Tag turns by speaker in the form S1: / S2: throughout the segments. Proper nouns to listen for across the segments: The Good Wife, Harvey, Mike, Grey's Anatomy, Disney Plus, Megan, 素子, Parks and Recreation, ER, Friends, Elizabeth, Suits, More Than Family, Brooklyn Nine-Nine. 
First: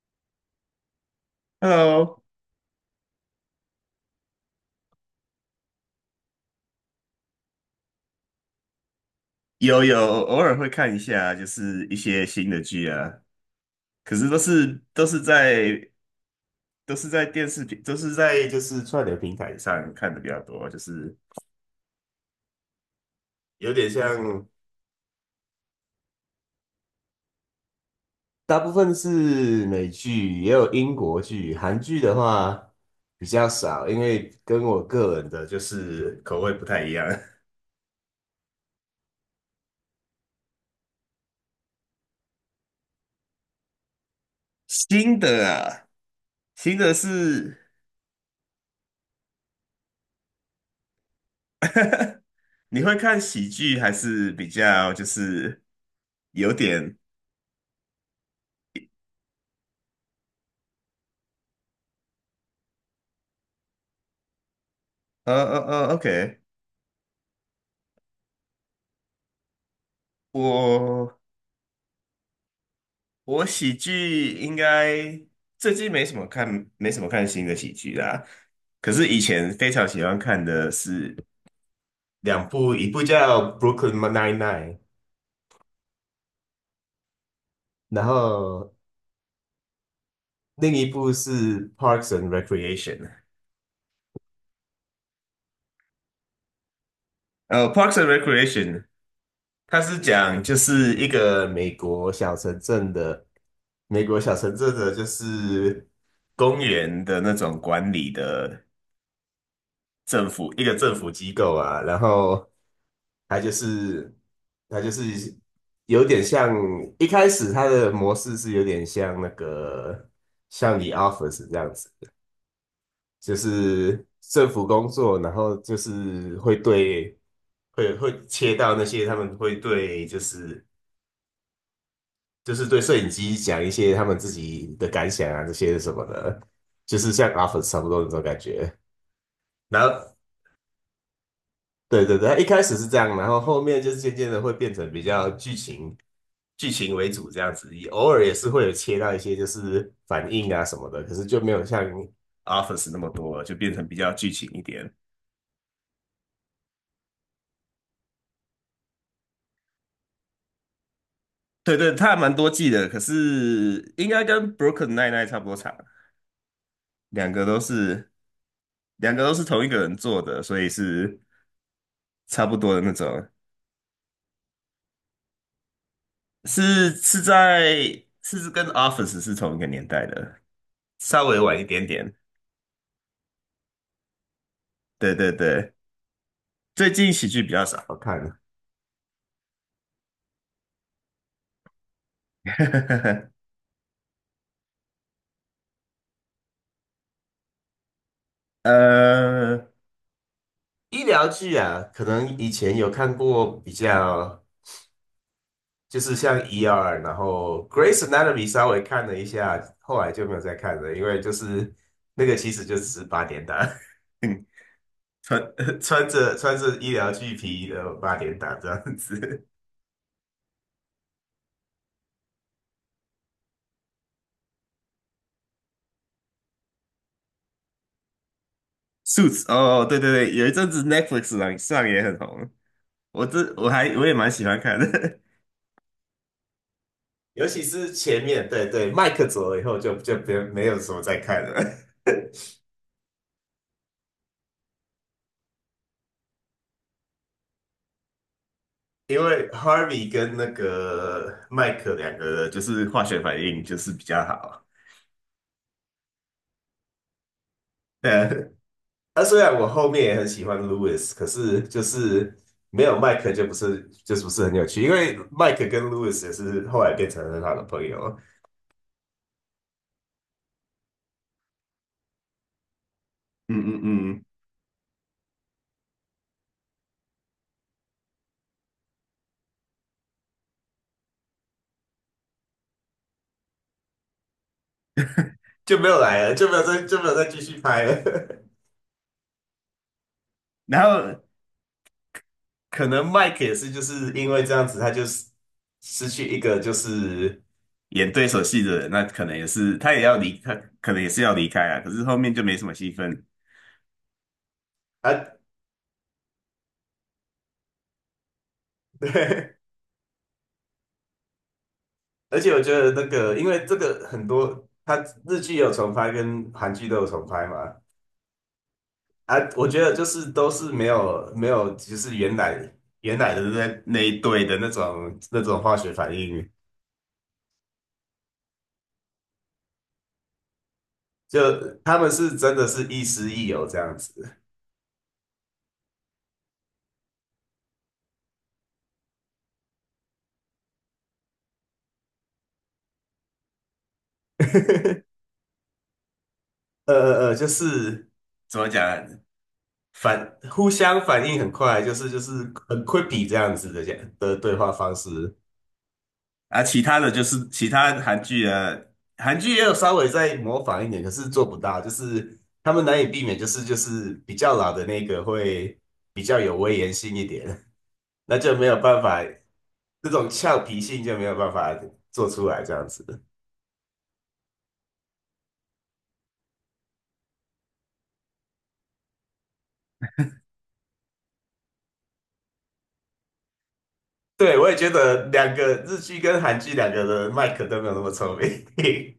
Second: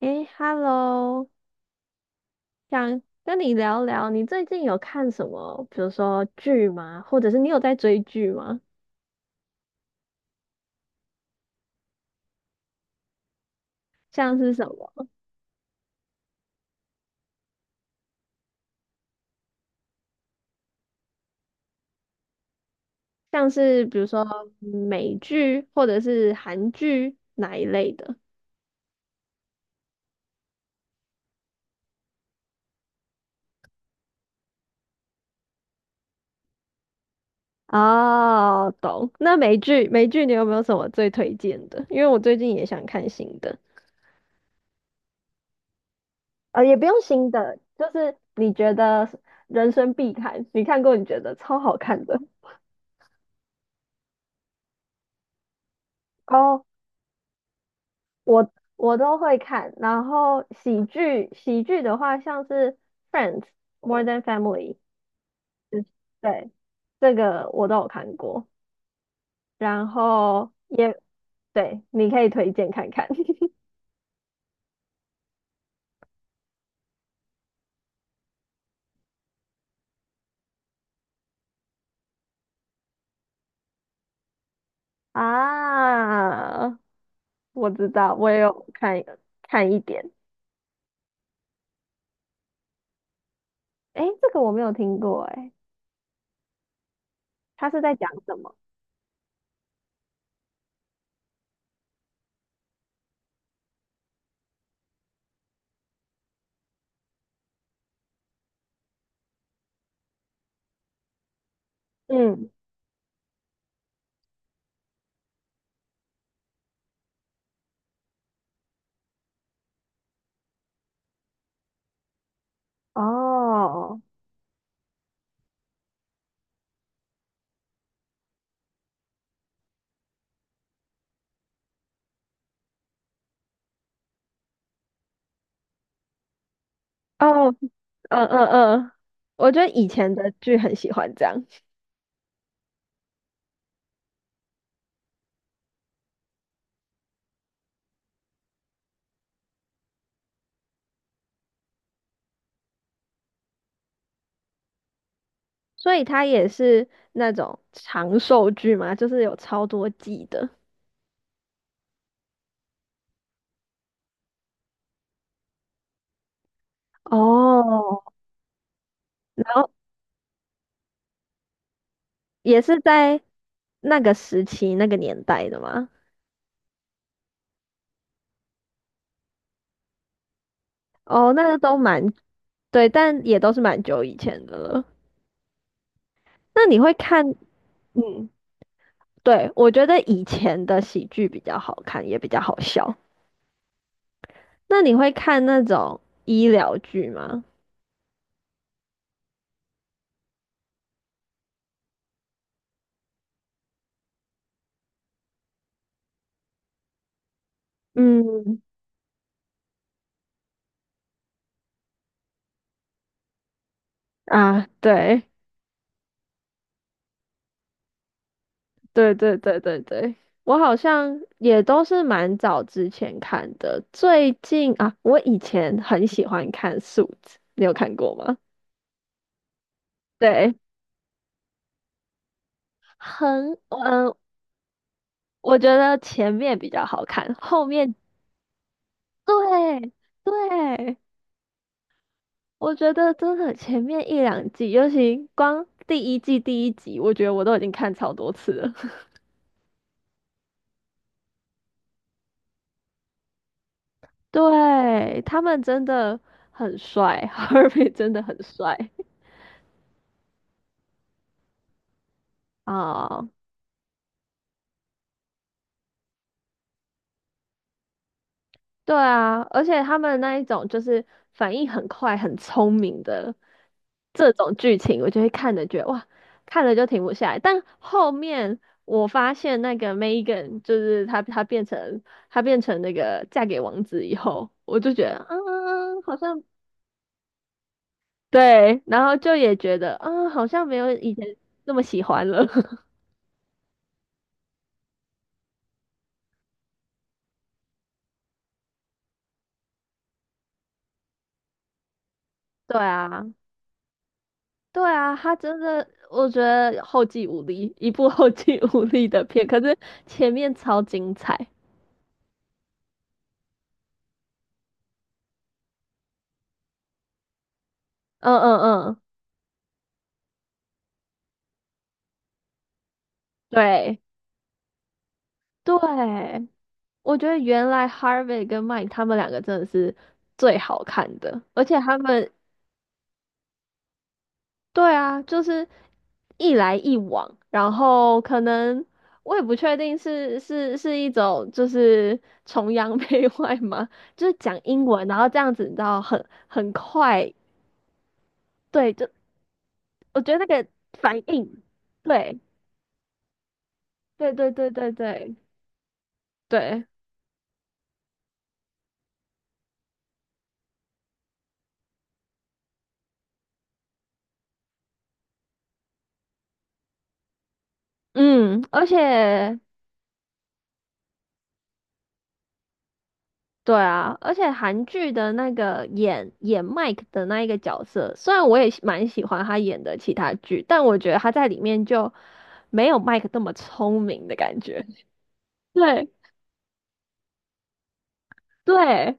S1: 诶，Hello，
S2: Hello。
S1: 想跟你聊聊，你最近有看什么，比如说剧吗？或者是你有在追剧吗？
S2: 有，偶尔会看一下，就是一些新的剧啊，可是
S1: 像是什么？
S2: 都是在就是串流平台上看的比较多，就是
S1: 像
S2: 有
S1: 是
S2: 点
S1: 比如说
S2: 像，
S1: 美剧或者是韩剧哪一类的？
S2: 大部分是美剧，也有英国剧，韩剧的话比较少，因为跟我个人的就是口味不太一样。
S1: 哦，懂。那美剧，美剧你有没有什么最推荐的？因为我最近也想看新的，
S2: 新的啊，
S1: 也
S2: 新
S1: 不
S2: 的
S1: 用新的，
S2: 是
S1: 就是你觉得人生必看，你看过你觉得超好看的。
S2: 你会看喜剧还是比较就是有
S1: 哦
S2: 点？
S1: 我都会看，然后喜剧的话，像是《Friends》《More Than Family》，
S2: 呃呃
S1: 就是
S2: OK。
S1: 对，这个我都有看过，然后也
S2: 我
S1: 对，你可以推荐看看
S2: 我喜剧应该最近没什么看，没什么看新的喜剧啦。可是以前非常喜欢看的是两部，一部叫《Brooklyn Nine-Nine》，
S1: 啊。我知
S2: 然
S1: 道，我也有
S2: 后
S1: 看一点，
S2: 另一部是《Parks and Recreation》。
S1: 诶，这个我没有听过，诶，他是
S2: 《Parks
S1: 在
S2: and
S1: 讲什么？
S2: Recreation》它是讲就是一个美国小城镇的，美国小城镇的就是公园的那种管理的。政府一个政府机构啊，然后
S1: 嗯，
S2: 他就是他就是有点像一开始他的模式是有点像那个像你 Office 这样子，就
S1: 哦
S2: 是政府工作，然后就是会对会会切到那些他们会对就是就是对摄影机讲一些他们自己的感想啊这些什么的，就是像
S1: 哦，
S2: Office 差不多那种
S1: 嗯
S2: 感
S1: 嗯
S2: 觉。
S1: 嗯，我觉得
S2: 然
S1: 以
S2: 后
S1: 前的剧很喜欢这样。
S2: 对对对，他一开始是这样，然后后面就是渐渐的会变成比较剧情为主这样子，也偶尔也是会有切到一些就是反应啊什么的，可是就没有像 Office 那么多了，就变成比较剧情一点。
S1: 所以它也是那种长寿剧嘛，就是有超多季的，
S2: 对对，它还蛮多季的，可是应该跟 b r o k e n i n 差不多长，两个都
S1: 哦，
S2: 是两个都是
S1: 然
S2: 同一
S1: 后
S2: 个人做的，所以是差不
S1: 也
S2: 多的
S1: 是
S2: 那
S1: 在
S2: 种，
S1: 那个时期、那个年代的嘛。
S2: 是是在是跟 Office 是同一个年代的，稍
S1: 哦，
S2: 微
S1: 那个
S2: 晚一
S1: 都
S2: 点
S1: 蛮，
S2: 点。
S1: 对，但也都是蛮久以前的了。
S2: 对对对，
S1: 那你
S2: 最
S1: 会
S2: 近喜
S1: 看，
S2: 剧比较少好看
S1: 嗯，
S2: 的。
S1: 对，我觉得以前的喜剧比较好看，也比较好笑。那你会看那种医疗剧吗？
S2: 呃，医疗剧啊，可能以前有看过比较，就是像 ER,然后 g r a c e Anatomy
S1: 嗯，
S2: 稍微看了一下，后来就没有再看了，因为就是那个其实就只是八点档。嗯，
S1: 啊，对。
S2: 穿 穿着穿着医疗剧皮的八点档这样
S1: 对对
S2: 子。
S1: 对对对，我好像也都是蛮早之前看的。最近啊，我以前很喜欢看《素子》，你有看过吗？
S2: Suits 哦，对对对，有一
S1: 对，
S2: 阵子 Netflix 上也很红，我
S1: 很
S2: 这我还我
S1: 嗯、
S2: 也
S1: 呃
S2: 蛮喜欢看的。
S1: 我觉得前面比较好看，
S2: 尤其
S1: 后
S2: 是
S1: 面
S2: 前面，对对，麦克走了以后
S1: 对
S2: 就别没有什
S1: 对，
S2: 么再看了。
S1: 我觉得真的前面一两季，尤其光第一季第一集，我觉得我都已经看超多次了。
S2: 因为 Harvey 跟那个麦克两个人就是化学反应就是比较 好。
S1: 对，他们真的很帅，哈尔滨
S2: 对
S1: 真的
S2: 啊，
S1: 很帅
S2: 那虽然我后面也很喜欢 Lewis,可是就是没有麦
S1: 啊。
S2: 克就不是不是很有趣，因为麦克跟 Lewis 也是后来变成很好的朋友，
S1: 对啊，而且他们那一种就是反应很快、很聪明的
S2: 嗯嗯嗯。
S1: 这种剧情，我就会看着觉得哇，看了就停不下来。但后面我发现那个 Megan 就是她，她变成那个嫁给王子以后，我就觉得
S2: 就没有
S1: 嗯，好
S2: 来了，
S1: 像
S2: 就没有再继续拍了。
S1: 对，然后就也觉得啊嗯，好 像没
S2: 然
S1: 有以
S2: 后
S1: 前那么喜欢了。
S2: 可 能 Mike 也是就是因为这样子，他就是失去一个就是演对手戏的人，那可能也是他也要离，开，可能也是要离开啊。可是后面就没什么
S1: 对
S2: 戏
S1: 啊。
S2: 份
S1: 对啊，他
S2: 啊。
S1: 真的，我觉得后继无力，一部后继无力的片，
S2: 对。
S1: 可 是前面超精彩。
S2: 而且我觉得那个，因为这个很多，他日剧有重拍跟韩剧都有重拍嘛，
S1: 嗯嗯嗯，
S2: 啊，我觉得就是都是没有，就是原来的那
S1: 对
S2: 一对的那种化学反应，
S1: 对，我觉得原来 Harvey 跟 Mike 他们两个真的是最好看
S2: 就
S1: 的，而且他
S2: 他们
S1: 们，
S2: 是真的是亦师亦友这样子。
S1: 对啊，就是一来一往，然后可能我也不确定是是一种就是崇洋 媚外吗？就是讲英文，然后这样子，你知道很快。
S2: 就是怎么讲
S1: 对，
S2: 啊，
S1: 就我觉得那
S2: 互
S1: 个
S2: 相
S1: 反
S2: 反应很
S1: 应，
S2: 快，就是
S1: 对，
S2: 很 quippy 这样子的讲
S1: 对
S2: 的
S1: 对
S2: 对
S1: 对
S2: 话
S1: 对
S2: 方
S1: 对
S2: 式。啊，其
S1: 对，
S2: 他的就是其他韩剧啊，韩剧也有稍微在模仿一点，可是做不到，就是他们难以避免，就是比较老的那个会比较有威严性一点。那就
S1: 嗯，
S2: 没有
S1: 而
S2: 办法，
S1: 且
S2: 这种俏皮性就没有办法做出来这样子。
S1: 对啊，而且韩剧的那个演 Mike 的那一个角色，虽然我也蛮喜欢他演的其他剧，但我觉得他在里面就没有 Mike 那么聪明的
S2: 对，
S1: 感
S2: 我也
S1: 觉。
S2: 觉得两个日
S1: 对
S2: 剧跟韩剧两个的麦克都没有那么聪明。
S1: 对，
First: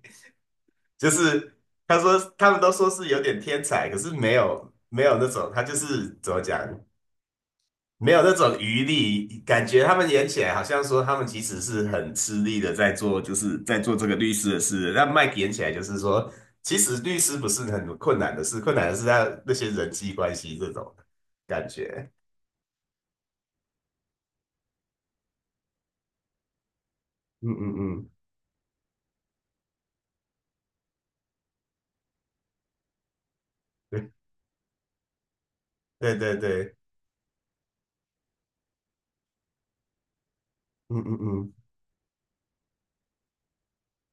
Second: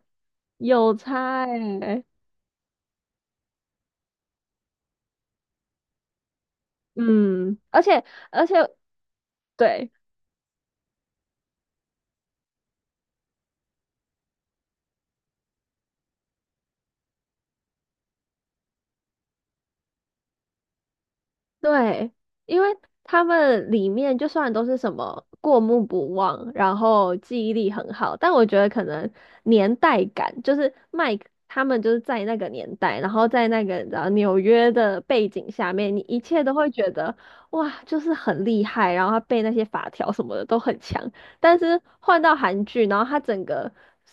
S1: 有
S2: 就
S1: 差
S2: 是他
S1: 欸，
S2: 说他们都说是有点天才，可是没有那种，他就是怎么讲，
S1: 嗯，而且
S2: 没有那
S1: 而且
S2: 种余力，感觉
S1: 对。
S2: 他们演起来好像说他们其实是很吃力的在做，就是在做这个律师的事。那 Mike 演起来就是说，其实律师不是很困难的事，困难的是他那些人际关系这种感觉。
S1: 对，因为他们里面就算都是什么过目不忘，然后记
S2: 嗯
S1: 忆力
S2: 嗯
S1: 很
S2: 嗯，
S1: 好，但我觉得可能年代感，就是 Mike 他们就是在那个年代，然后在那个然后
S2: 对
S1: 纽约的背景下面，你
S2: 对
S1: 一
S2: 对
S1: 切都会
S2: 对，
S1: 觉得哇，就是很厉害，然后他背那些法条什么的都很
S2: 嗯
S1: 强。
S2: 嗯嗯，
S1: 但是换到韩剧，然后他整个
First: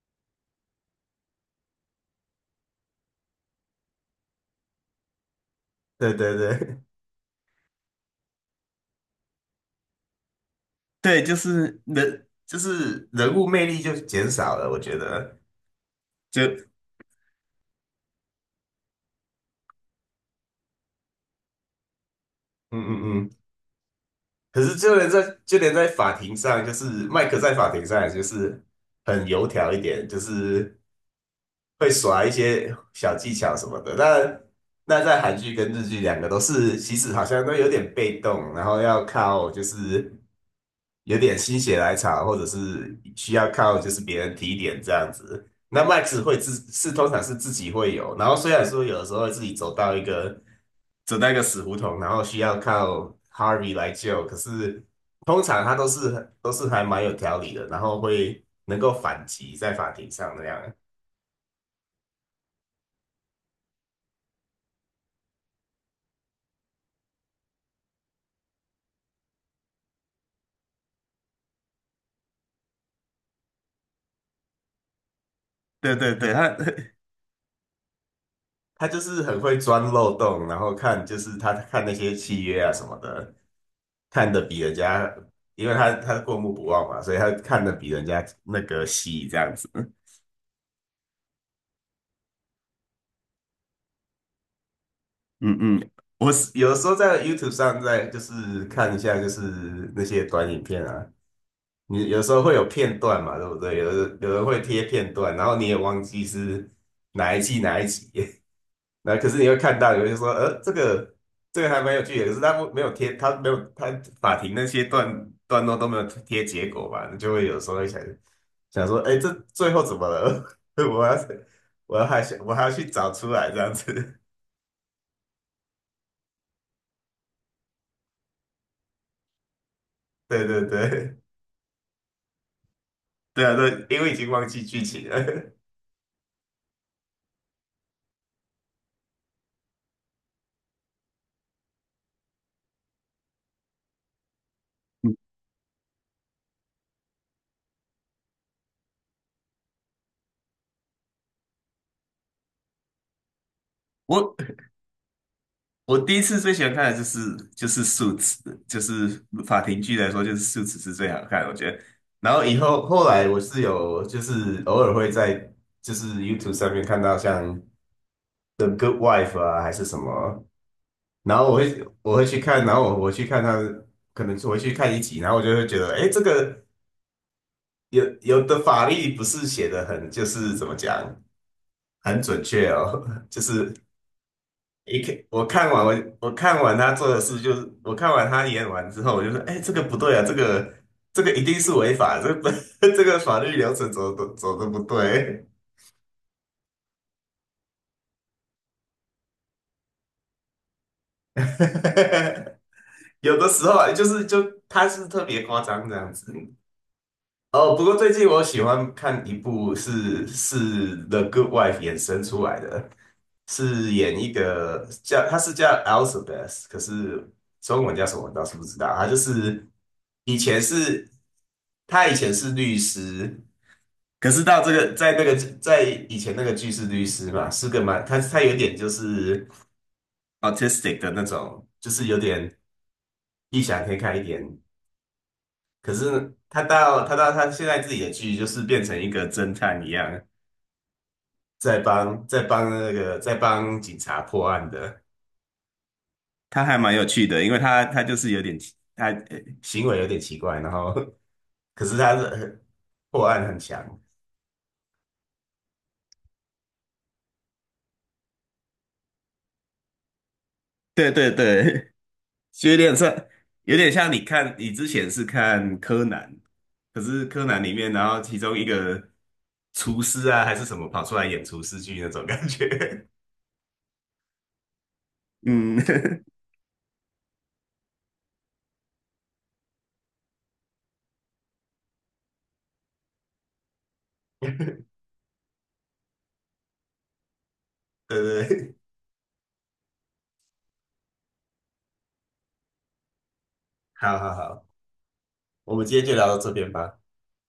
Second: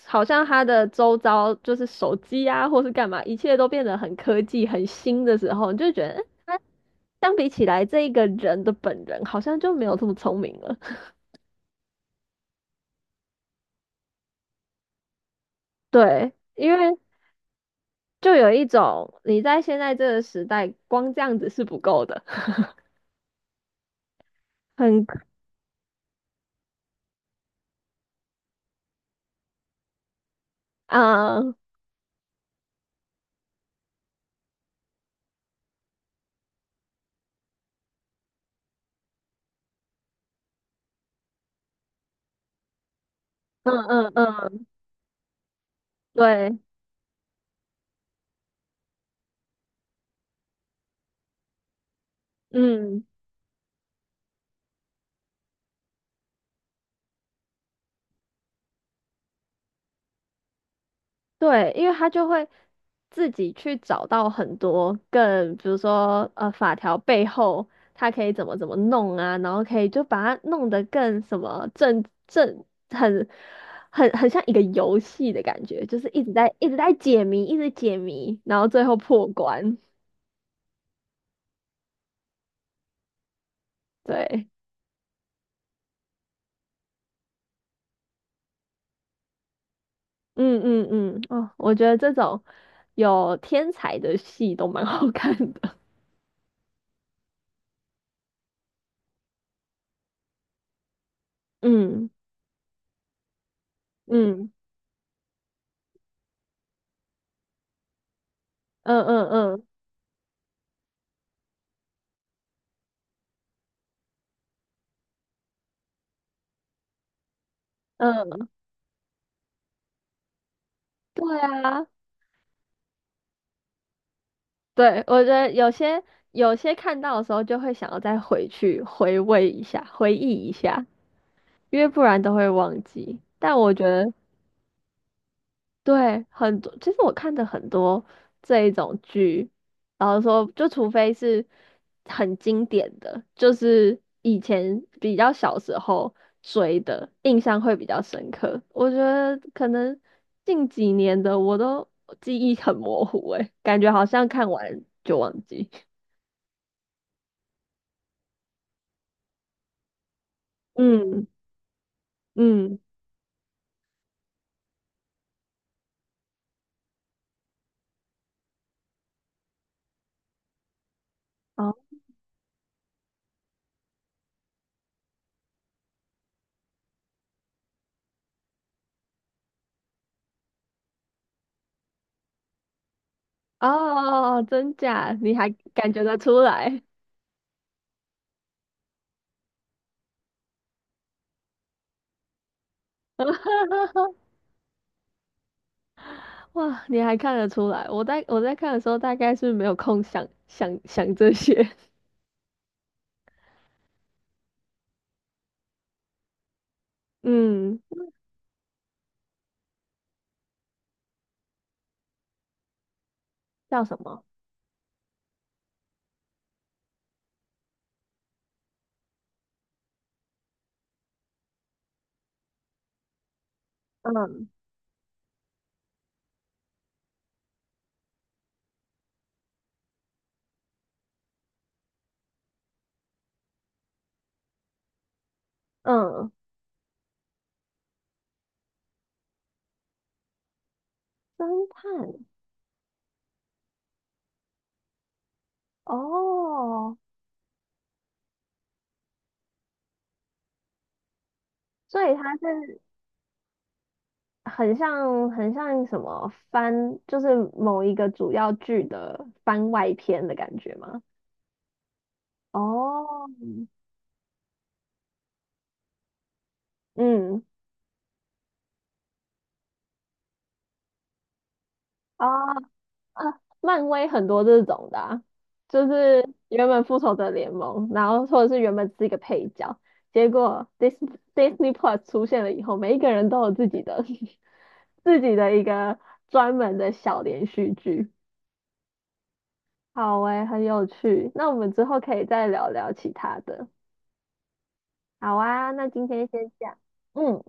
S1: 好像他的周遭就是手机啊，或是干嘛，一切都变得很科技、很新的时候，你就觉
S2: 对
S1: 得。
S2: 对对。
S1: 相比起来，这一个人的本人好像就没有这么聪明了。
S2: 对，就是人，就是人物魅力就减少了，我觉得。
S1: 对，
S2: 就
S1: 因为就有一种你在现在这个时代，光这样子是不够的，
S2: 嗯嗯嗯，可是就
S1: 很，
S2: 连在就连在法庭上，就是麦克在法庭上也就是很油条一点，就是
S1: 啊，嗯
S2: 会耍一些小技巧什么的。那在韩剧跟日剧两个都是，其实好像都有点被动，然后要靠就是有点心血来潮，或者是需要靠就是
S1: 嗯
S2: 别人提
S1: 嗯，
S2: 点这样子。那麦克 x 会自
S1: 对，
S2: 是通常是自己会有，然后虽然说有的时候会自己走到一个。走到一个死胡同，然后需要
S1: 嗯。
S2: 靠 Harvey 来救。可是通常他都是还蛮有条理的，然后会能够反击在法庭上那样。
S1: 对，因为他就会自己去找到很多更，比如说法条背后他可以怎么弄啊，然后可以就把它弄得更什么很很像一个游戏的感觉，
S2: 对
S1: 就是
S2: 对
S1: 一
S2: 对，
S1: 直在
S2: 他
S1: 一直在解谜，一直解谜，然后 最
S2: 他
S1: 后
S2: 就是
S1: 破
S2: 很会
S1: 关。
S2: 钻漏洞，然后看就是他看那些契约啊什么的，看的
S1: 对，
S2: 比人家，因为他过目不忘嘛，所以他看的比人家那个细这样子。
S1: 嗯嗯嗯，哦，我觉得这种有天才的戏都蛮好看
S2: 嗯
S1: 的。
S2: 嗯，我是有时候在 YouTube 上在就是看一下就是那些短影片啊，你
S1: 嗯
S2: 有时候会有片段嘛，对不对？有的有人
S1: 嗯
S2: 会贴片段，然后你也忘记是哪一季哪一集。
S1: 嗯
S2: 那可
S1: 嗯
S2: 是你会
S1: 嗯
S2: 看到，有人说，这个还蛮有趣的，可是他不没有贴，他没有他法庭那些段落都没有贴结果吧，你就会有时候会想
S1: 嗯，
S2: 想说，哎，这最后怎么了？我要
S1: 对
S2: 是
S1: 啊。
S2: 我要还想我还要去找出来这样子。
S1: 对，我觉得有些看到的时候就会想要再回去回味一下、回 忆
S2: 对
S1: 一
S2: 对
S1: 下，
S2: 对。
S1: 因为不然都会忘记。
S2: 对啊，
S1: 但我觉
S2: 对，因
S1: 得
S2: 为已经忘记剧情了。
S1: 对很多，其实我看的很多这一种剧，然后说就除非是很经典的，就是以前比较小时候追的，印象会比较深刻。我觉得可能近几年的我都记忆很模糊，诶，感觉好 像
S2: 我
S1: 看完就忘记。
S2: 我第一次最喜欢看的就是《Suits》,就是法庭剧来说，就是《Suits》是最好
S1: 嗯。
S2: 看的，我觉得。然后
S1: 嗯，
S2: 后来我是有就是偶尔会在就是 YouTube 上面看到像《The Good Wife》啊还是什么，然后
S1: 哦
S2: 我会去看，然后我去看他，可能我会去看一集，然后我就会觉得，哎，这个有的法律不是写的很就是怎么讲很准确哦。就
S1: 哦
S2: 是
S1: 哦哦，真
S2: 一
S1: 假？
S2: 看
S1: 你
S2: 我
S1: 还
S2: 看完
S1: 感觉
S2: 我
S1: 得出
S2: 看完
S1: 来？
S2: 他做的事，就是我看完他演完之后，我就说，哎，这个不对啊，这个一定是违法，这个 这个法律流程 走的不对。
S1: 哇，你还看得出来？我在我在看的时候，大概是没有空想这些。
S2: 有的时候啊，就是他是特别夸张这样子。哦，
S1: 嗯，
S2: 不过最近我喜欢看一部是《The Good Wife》衍生出来的，
S1: 叫
S2: 是
S1: 什
S2: 演
S1: 么？
S2: 一个他是叫 Elizabeth,可是中文叫什么我倒是不知道。他就是以前是。他以前是律师，可是
S1: 嗯
S2: 到这个在那个在以前那个剧是律师嘛，是个蛮他有点就是 autistic 的那种，就是有点异想天开一点。可
S1: 嗯，
S2: 是他现在自己的剧就是变成一个侦探一样，
S1: 侦探
S2: 在帮警察破案的，他还蛮
S1: 哦，
S2: 有趣的，因为他就是有点奇行为有点奇怪，然后 可是
S1: 所以
S2: 他
S1: 它
S2: 是
S1: 是
S2: 破案很强。
S1: 很像很像什么番，就是某一个主要剧的番外篇的感觉吗？
S2: 对对对，就有点像，
S1: 哦，
S2: 有点像你看，你之前是看柯南，可是
S1: 嗯，
S2: 柯南里面，然后其中一个厨师啊，还是什么跑出来演厨师剧那种
S1: 哦
S2: 感觉。
S1: 啊，漫威很多这种的啊
S2: 嗯。
S1: 就是 原本复仇者联盟，然后或者是原本是一个配角，结果 Disney Plus 出现了以后，每一个人都有自己的
S2: 对
S1: 自己的一个专门的小连续剧。
S2: 对对，
S1: 好诶，很有趣。那我们之后可以再聊聊其他的。
S2: 好好好，
S1: 好啊，
S2: 我们
S1: 那
S2: 今天
S1: 今
S2: 就聊
S1: 天
S2: 到这
S1: 先这
S2: 边
S1: 样。
S2: 吧。
S1: 嗯。